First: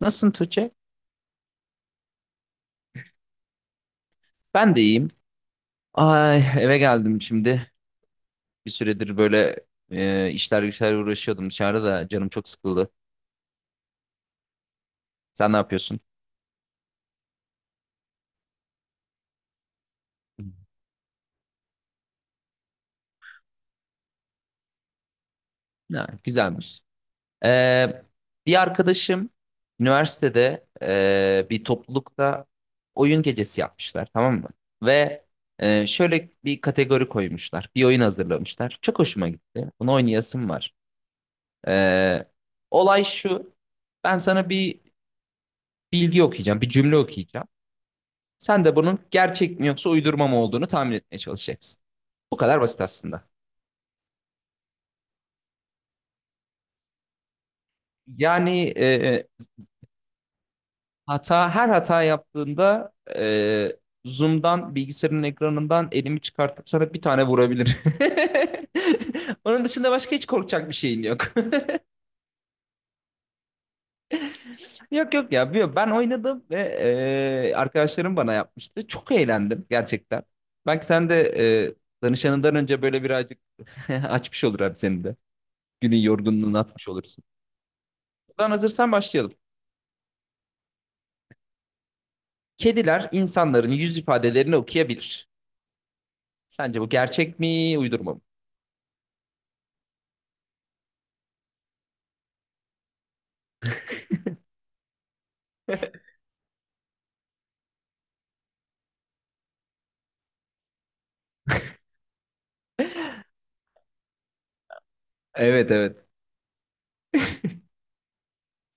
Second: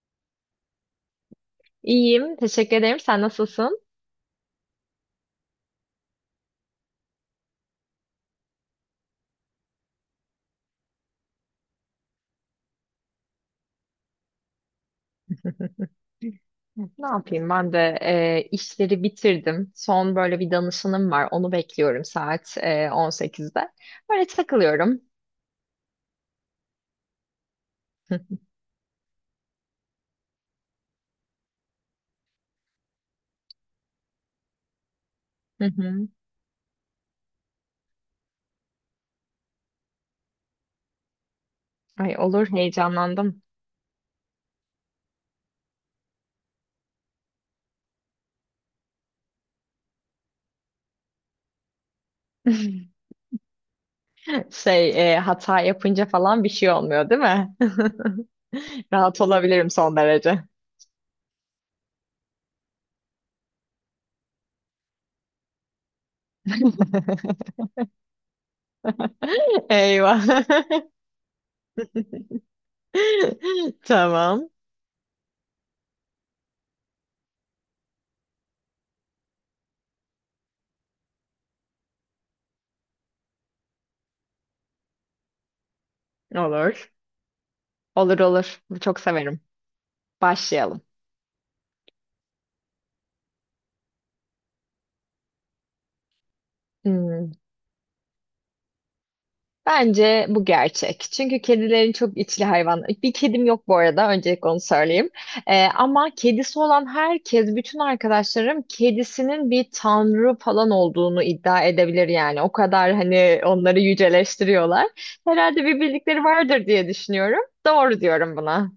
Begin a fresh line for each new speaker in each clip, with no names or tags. Nasılsın Tuğçe?
İyiyim, teşekkür ederim. Sen nasılsın?
Ben de iyiyim. Ay eve geldim şimdi. Bir süredir böyle işler güçler uğraşıyordum, dışarıda da canım çok sıkıldı. Sen ne yapıyorsun?
Ne yapayım? Ben de işleri bitirdim. Son böyle bir danışanım var. Onu bekliyorum saat 18'de. Böyle takılıyorum.
Ha, güzelmiş. Ee, bir arkadaşım üniversitede bir toplulukta oyun gecesi yapmışlar, tamam mı? Ve şöyle bir kategori koymuşlar. Bir oyun hazırlamışlar. Çok hoşuma gitti. Bunu oynayasım var.
Ay
Ee,
olur
olay
heyecanlandım.
şu. Ben sana bir bilgi okuyacağım. Bir cümle okuyacağım. Sen de bunun gerçek mi yoksa uydurma mı olduğunu tahmin etmeye çalışacaksın. Bu kadar basit aslında.
Hata yapınca falan bir şey olmuyor değil mi?
Yani
Rahat olabilirim son derece.
her hata yaptığında Zoom'dan bilgisayarın ekranından elimi çıkartıp sana bir tane vurabilir. Onun dışında başka hiç korkacak bir
Eyvah.
şeyin yok.
Tamam.
Yok yok ya, ben oynadım ve arkadaşlarım bana yapmıştı. Çok eğlendim gerçekten. Belki sen de danışanından önce böyle birazcık açmış olur abi senin de. Günün yorgunluğunu atmış
Olur.
olursun.
Olur
Ben
olur.
hazırsan
Çok
başlayalım.
severim. Başlayalım.
Kediler insanların yüz ifadelerini okuyabilir. Sence bu
Hmm.
gerçek mi, uydurma mı?
Bence bu gerçek. Çünkü kedilerin çok içli hayvan. Bir kedim yok bu arada. Öncelikle onu söyleyeyim. Ama kedisi olan herkes, bütün arkadaşlarım kedisinin bir tanrı falan olduğunu iddia edebilir yani. O kadar hani onları yüceleştiriyorlar. Herhalde
Evet
bir
evet.
bildikleri vardır diye düşünüyorum. Doğru diyorum buna.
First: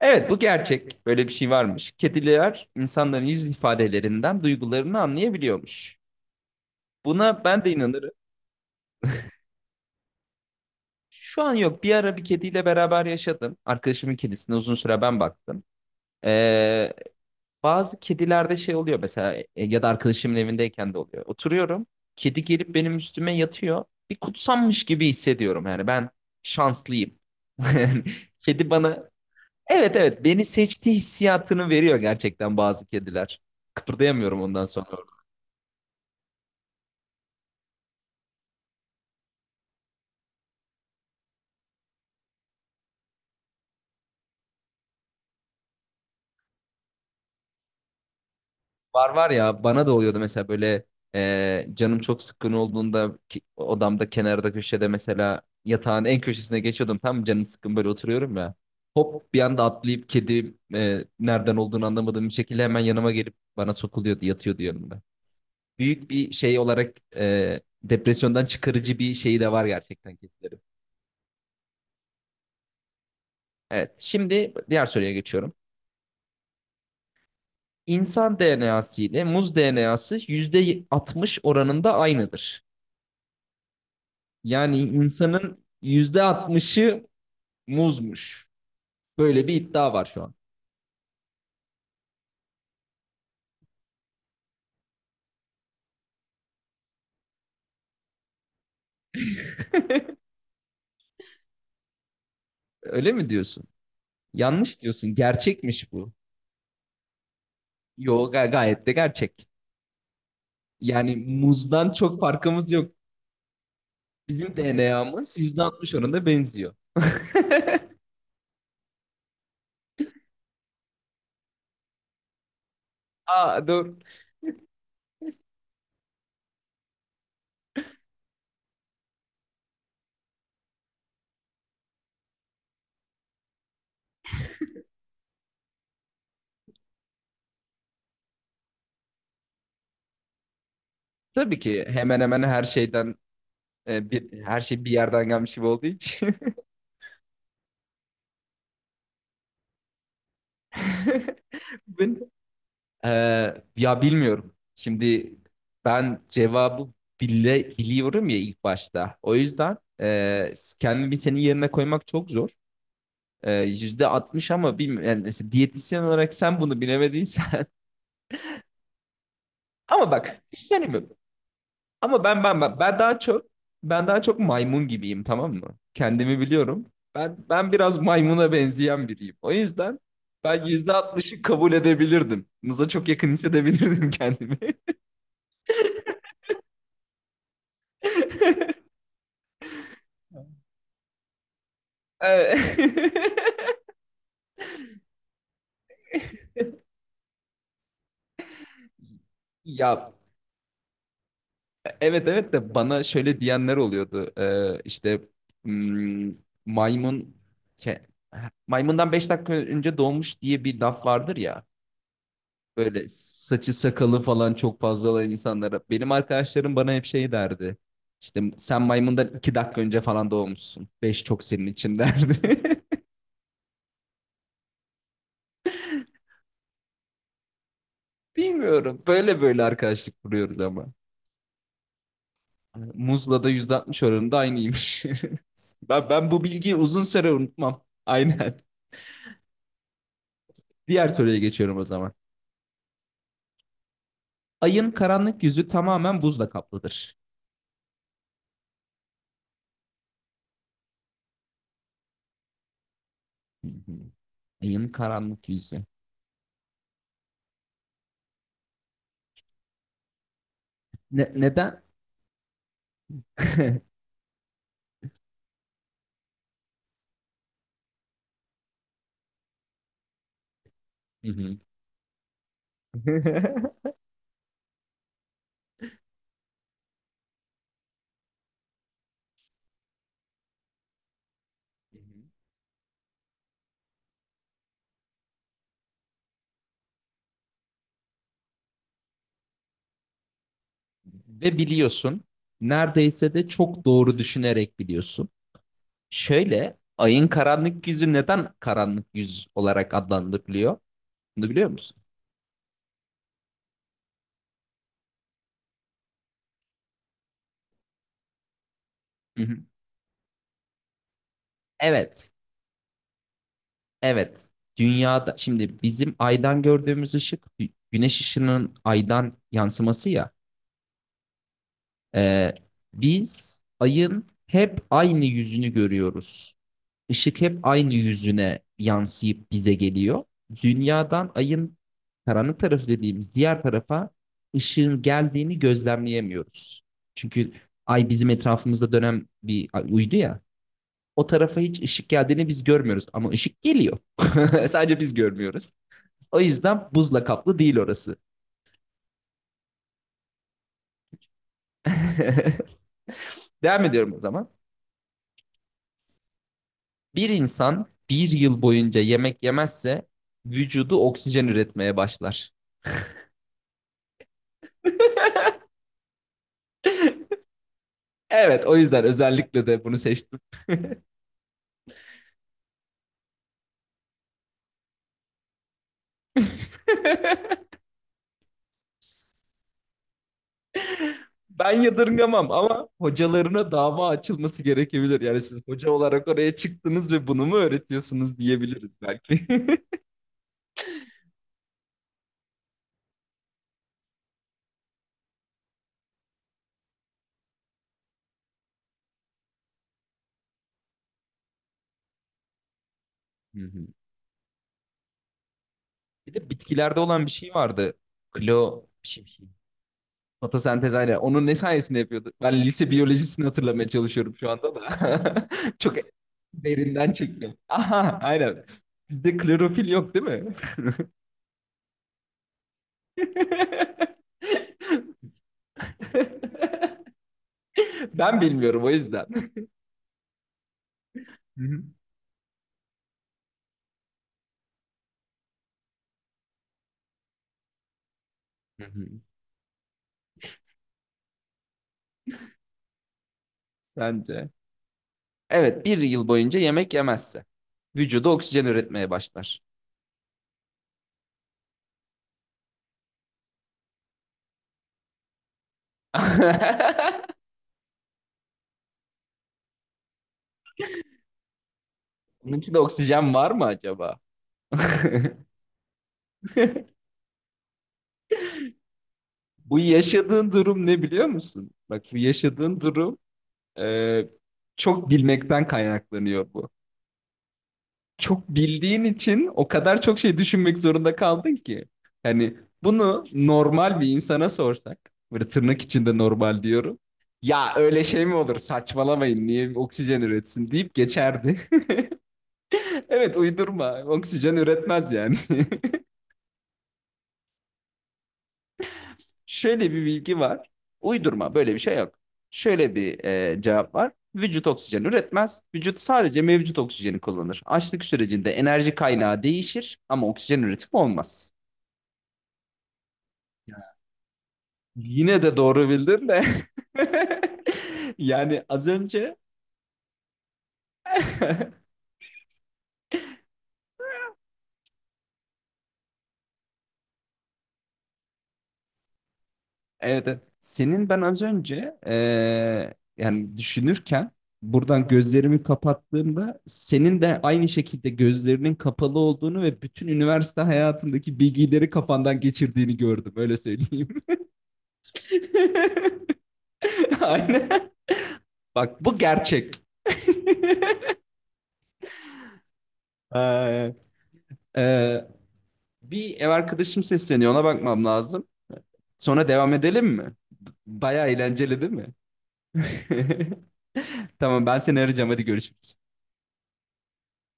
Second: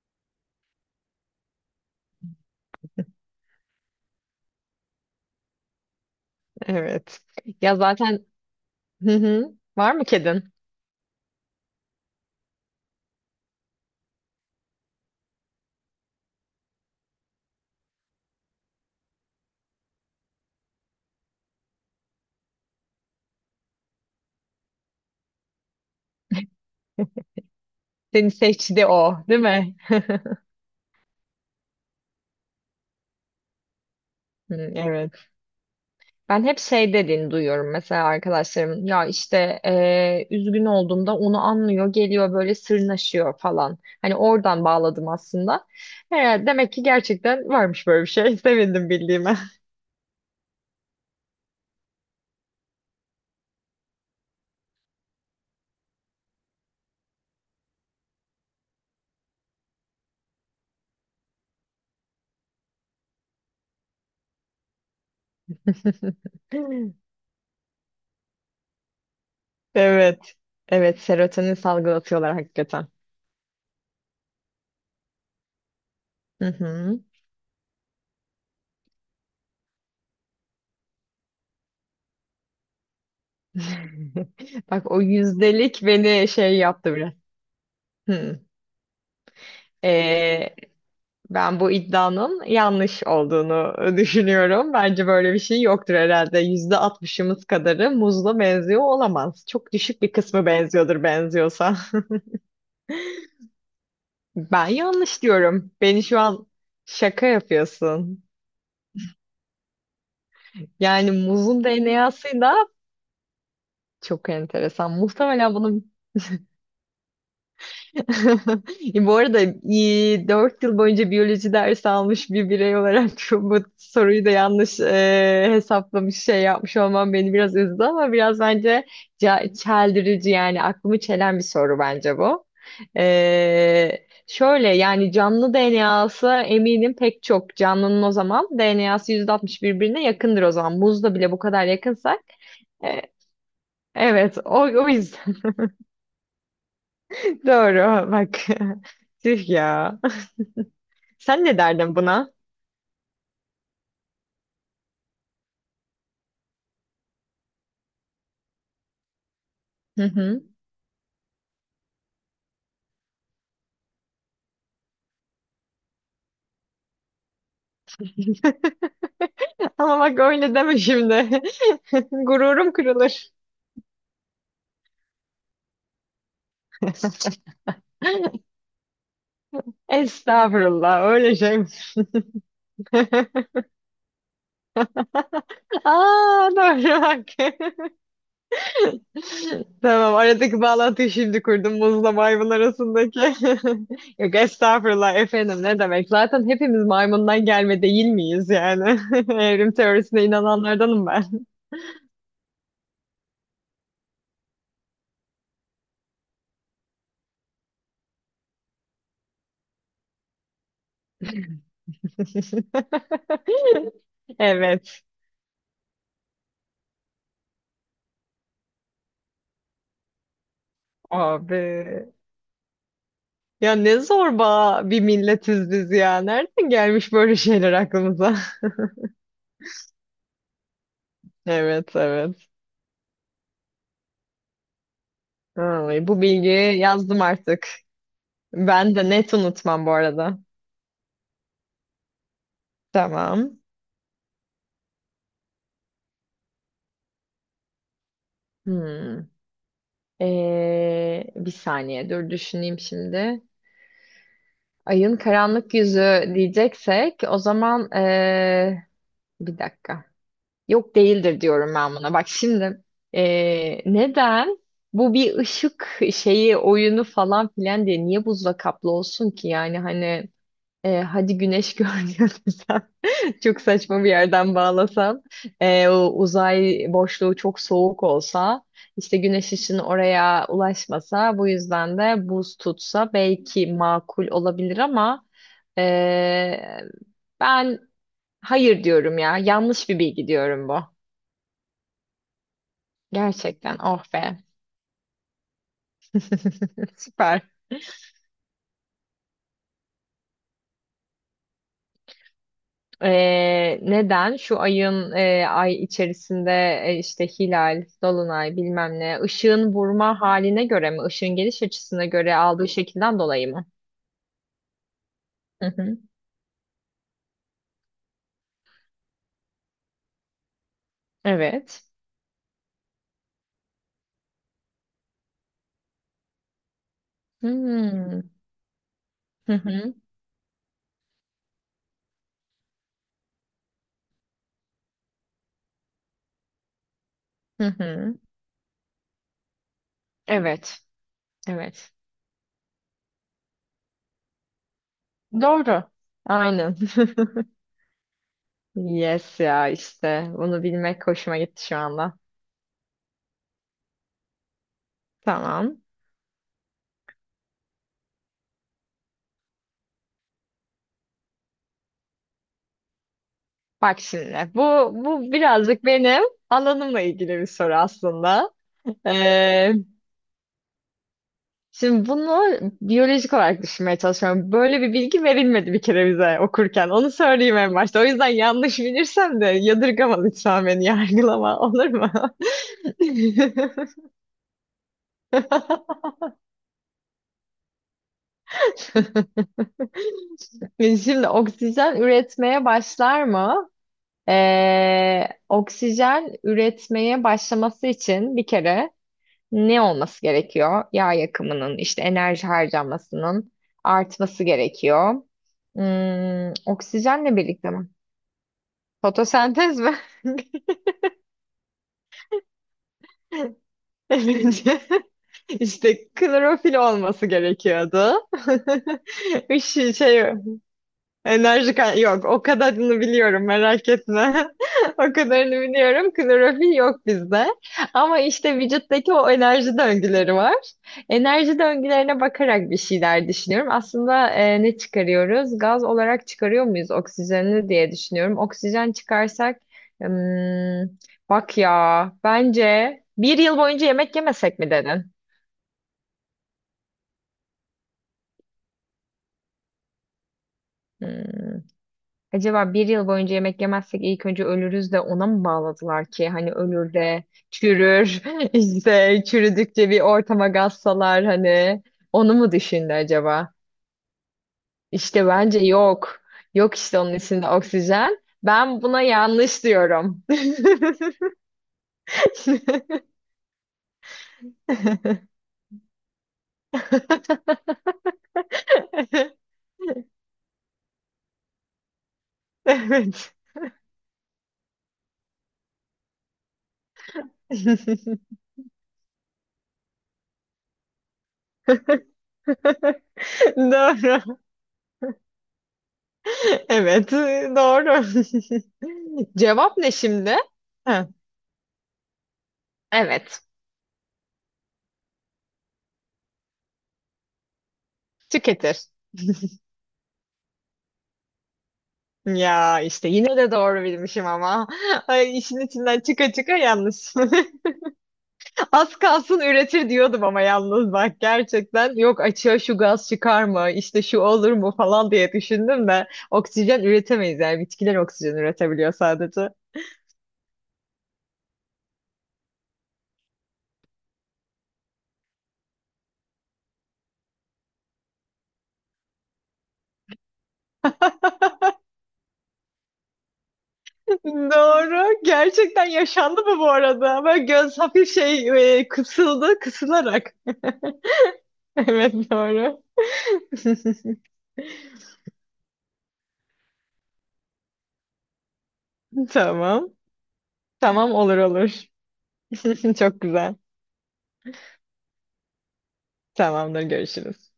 Evet, bu gerçek. Böyle bir şey varmış. Kediler insanların yüz ifadelerinden duygularını anlayabiliyormuş.
Evet.
Buna ben de
Ya
inanırım.
zaten hı hı. Var mı kedin?
Şu an yok. Bir ara bir kediyle beraber yaşadım. Arkadaşımın kedisine uzun süre ben baktım. Ee, Bazı kedilerde şey oluyor mesela, ya da arkadaşımın evindeyken de oluyor. Oturuyorum. Kedi gelip benim üstüme yatıyor. Bir kutsanmış gibi hissediyorum. Yani ben şanslıyım. Yani
Seni
kedi
seçti
bana,
o, değil mi?
evet evet, beni seçti hissiyatını veriyor gerçekten bazı kediler. Kıpırdayamıyorum ondan
Hı,
sonra.
evet. Ben hep şey dediğini duyuyorum mesela arkadaşlarım ya işte üzgün olduğumda onu anlıyor geliyor böyle sırnaşıyor falan. Hani oradan bağladım aslında. He, demek ki gerçekten varmış böyle bir şey. Sevindim
Var var
bildiğime.
ya, bana da oluyordu mesela böyle canım çok sıkkın olduğunda, odamda kenarda köşede mesela yatağın en köşesine geçiyordum, tam canım sıkkın böyle oturuyorum ya. Hop bir anda atlayıp kedi nereden olduğunu anlamadığım bir şekilde hemen yanıma gelip bana sokuluyordu, yatıyordu yanımda. Büyük bir şey olarak depresyondan çıkarıcı bir şeyi de var gerçekten
Evet.
kedilerin.
Evet, serotonin salgılatıyorlar hakikaten.
Evet, şimdi diğer soruya geçiyorum.
Hı hı.
İnsan DNA'sı ile muz DNA'sı %60 oranında aynıdır. Yani
Bak o
insanın
yüzdelik beni şey yaptı
%60'ı
biraz. Hı.
muzmuş. Böyle bir iddia var şu an.
Ee, ben bu iddianın yanlış olduğunu düşünüyorum. Bence böyle bir şey yoktur herhalde. %60'ımız kadarı muzla benziyor olamaz. Çok düşük bir kısmı benziyordur benziyorsa.
Öyle mi diyorsun?
Ben
Yanlış diyorsun.
yanlış diyorum.
Gerçekmiş
Beni
bu.
şu an şaka
Yo,
yapıyorsun.
gayet de gerçek.
Yani
Yani
muzun
muzdan çok
DNA'sıyla
farkımız yok.
çok
Bizim
enteresan.
DNA'mız
Muhtemelen bunun
%60 oranında benziyor.
bu arada 4 yıl boyunca biyoloji dersi almış bir birey olarak şu, bu
Aa, dur.
soruyu da yanlış hesaplamış şey yapmış olmam beni biraz üzdü, ama biraz bence çeldirici, yani aklımı çelen bir soru bence bu. Şöyle yani canlı DNA'sı, eminim pek çok canlının o zaman DNA'sı 60 birbirine yakındır o zaman. Muzla bile bu
Tabii
kadar
ki hemen
yakınsak
hemen her
e,
şeyden,
evet, o,
her şey
o
bir yerden
yüzden
gelmiş gibi olduğu için.
doğru bak, tüh ya. Sen ne derdin
Ben,
buna?
Ya bilmiyorum. Şimdi ben cevabı bile biliyorum ya ilk başta. O yüzden
Hı hı.
kendimi senin yerine koymak çok zor. E, yüzde %60 ama bilmiyorum. Yani mesela diyetisyen olarak sen bunu bilemediysen.
Ama
Ama
bak
bak
öyle
bir şey
deme
söyleyeyim mi?
şimdi.
Ama ben ben
Gururum
ben ben daha
kırılır.
çok ben daha çok maymun gibiyim, tamam mı? Kendimi biliyorum. Ben ben biraz maymuna benzeyen biriyim. O yüzden ben
Estağfurullah, öyle
%60'ı
şey mi?
kabul edebilirdim. Mıza çok yakın hissedebilirdim kendimi.
Aa, doğru bak. Tamam, aradaki bağlantıyı şimdi kurdum muzla maymun
Evet.
arasındaki. Yok estağfurullah efendim, ne demek. Zaten hepimiz maymundan gelme değil miyiz yani? Evrim
Ya
teorisine inananlardanım ben.
evet evet de bana şöyle diyenler oluyordu. İşte hmm, maymun ke- maymundan 5 dakika önce doğmuş diye bir laf vardır ya. Böyle saçı sakalı falan çok
Evet.
fazla olan insanlara. Benim arkadaşlarım bana hep şey derdi. İşte sen maymundan 2 dakika önce falan doğmuşsun. Beş çok senin
Abi.
için derdi.
Ya ne zorba bir milletiz biz ya. Nereden gelmiş böyle şeyler aklımıza?
Bilmiyorum. Böyle böyle arkadaşlık kuruyoruz ama.
Evet, evet.
Muzla da %60 oranında aynıymış. Ben,
Ay, bu
ben bu bilgiyi
bilgiyi
uzun
yazdım
süre
artık.
unutmam. Aynen.
Ben de net unutmam bu arada.
Diğer soruya geçiyorum o zaman.
Tamam.
Ayın karanlık yüzü tamamen buzla kaplıdır.
Hmm. Bir saniye dur düşüneyim şimdi.
Hı hı. Ayın
Ayın
karanlık
karanlık
yüzü.
yüzü diyeceksek o zaman bir dakika. Yok değildir diyorum
Neden?
ben buna. Bak şimdi, neden bu bir ışık şeyi oyunu falan filan diye niye buzla kaplı olsun ki? Yani hani
Hı
hadi
hı.
güneş görünüyor desem, çok saçma bir yerden bağlasam, o uzay boşluğu çok soğuk olsa, işte güneş ışını oraya ulaşmasa, bu yüzden de buz tutsa belki makul olabilir ama eee, ben hayır diyorum ya, yanlış bir bilgi diyorum bu.
Ve biliyorsun, neredeyse de
Gerçekten
çok
oh
doğru
be.
düşünerek biliyorsun. Şöyle, ayın
Süper.
karanlık yüzü neden karanlık yüz olarak adlandırılıyor? Bunu biliyor musun?
Neden? Şu ayın ay içerisinde işte hilal, dolunay bilmem ne
Hı hı.
ışığın vurma haline göre mi? Işığın geliş açısına
Evet.
göre aldığı şekilden dolayı mı?
Evet. Dünyada
Hı
şimdi
hı.
bizim aydan gördüğümüz ışık, güneş ışının aydan yansıması ya.
Evet.
Ee, biz ayın hep aynı yüzünü görüyoruz. Işık hep aynı
Hmm.
yüzüne yansıyıp
Hı
bize
hı.
geliyor. Dünyadan ayın karanlık tarafı dediğimiz diğer tarafa ışığın geldiğini gözlemleyemiyoruz. Çünkü
Hı
ay
hı.
bizim etrafımızda dönen bir uydu ya.
Evet.
O tarafa hiç
Evet.
ışık geldiğini biz görmüyoruz ama ışık geliyor. Sadece biz görmüyoruz.
Doğru.
O
Aynen.
yüzden buzla kaplı değil orası.
Yes ya işte. Bunu bilmek hoşuma gitti şu anda.
Devam ediyorum o zaman.
Tamam.
Bir insan bir yıl boyunca yemek yemezse vücudu oksijen üretmeye başlar.
Bak şimdi, bu birazcık benim alanımla ilgili bir soru aslında.
Evet, o yüzden özellikle
Ee,
de bunu seçtim.
şimdi bunu biyolojik olarak düşünmeye çalışıyorum. Böyle bir bilgi verilmedi bir kere bize okurken. Onu söyleyeyim en başta. O yüzden yanlış bilirsem de yadırgama lütfen beni, yargılama,
Ben
olur mu?
yadırgamam ama hocalarına dava açılması gerekebilir. Yani siz hoca olarak oraya çıktınız ve bunu mu öğretiyorsunuz diyebiliriz belki.
Şimdi oksijen üretmeye başlar mı? Oksijen üretmeye başlaması için bir kere ne olması gerekiyor? Yağ yakımının, işte enerji harcamasının artması gerekiyor.
Bir de
Hmm,
bitkilerde olan bir
oksijenle
şey
birlikte mi?
vardı. Klo bir şey.
Fotosentez mi?
Fotosentez aynen. Onun ne sayesinde yapıyordu? Ben lise biyolojisini hatırlamaya çalışıyorum şu anda
Bence
da. Çok
işte klorofil
derinden
olması
çektim.
gerekiyordu.
Aha, aynen. Bizde klorofil
Işığı
yok, değil mi?
Enerji yok. O kadarını biliyorum merak etme. O kadarını biliyorum. Klorofil yok bizde. Ama
Ben
işte
bilmiyorum o
vücuttaki
yüzden.
o enerji döngüleri var. Enerji
Hı hı.
döngülerine bakarak bir şeyler düşünüyorum. Aslında ne çıkarıyoruz? Gaz olarak çıkarıyor muyuz oksijeni diye düşünüyorum.
Hı
Oksijen
hı.
çıkarsak hmm, bak ya, bence bir yıl boyunca yemek
Sence?
yemesek mi dedin?
Evet, bir yıl boyunca yemek yemezse vücuda oksijen üretmeye başlar.
Hmm. Acaba bir yıl boyunca yemek yemezsek ilk önce ölürüz de ona mı bağladılar ki? Hani ölür de çürür, işte çürüdükçe bir ortama gazsalar, hani onu mu
Bunun için
düşündü
oksijen var
acaba?
mı acaba?
İşte bence yok. Yok işte, onun içinde oksijen. Ben buna yanlış
Bu
diyorum.
yaşadığın durum ne biliyor musun? Bak, bu yaşadığın durum Ee, çok bilmekten kaynaklanıyor bu. Çok bildiğin için o kadar çok şey düşünmek zorunda kaldın ki. Hani bunu
Evet.
normal bir insana sorsak, böyle tırnak içinde normal diyorum. Ya öyle şey mi olur? Saçmalamayın. Niye oksijen üretsin deyip geçerdi. Evet, uydurma.
Doğru.
Oksijen üretmez yani.
Evet, doğru. Cevap
Şöyle
ne
bir
şimdi?
bilgi var.
He.
Uydurma, böyle bir şey yok. Şöyle bir
Evet.
cevap var. Vücut oksijen üretmez. Vücut sadece mevcut oksijeni kullanır. Açlık sürecinde
Tüketir.
enerji kaynağı değişir ama oksijen üretimi olmaz.
Ya işte yine de doğru bilmişim ama. Ay,
Yine de
işin
doğru
içinden
bildin
çıka
de.
çıka yanlış.
Yani az
Az
önce
kalsın üretir diyordum ama yalnız bak, gerçekten yok, açığa şu gaz çıkar mı, işte şu olur mu falan diye düşündüm de oksijen üretemeyiz yani, bitkiler oksijen üretebiliyor sadece.
evet, evet. Senin ben az önce yani düşünürken buradan gözlerimi kapattığımda senin de aynı şekilde gözlerinin kapalı olduğunu ve bütün üniversite hayatındaki bilgileri kafandan geçirdiğini gördüm. Öyle söyleyeyim.
Doğru. Gerçekten yaşandı mı bu arada? Böyle göz
Aynen.
hafif
Bak, bu
kısıldı
gerçek.
kısılarak. Evet, doğru.
Eee, eee, bir ev arkadaşım sesleniyor. Ona bakmam lazım. Sonra devam
Tamam.
edelim mi?
Tamam,
Bayağı
olur
eğlenceli
olur.
değil mi?
Çok güzel.
Tamam, ben seni arayacağım. Hadi görüşürüz.
Tamamdır, görüşürüz.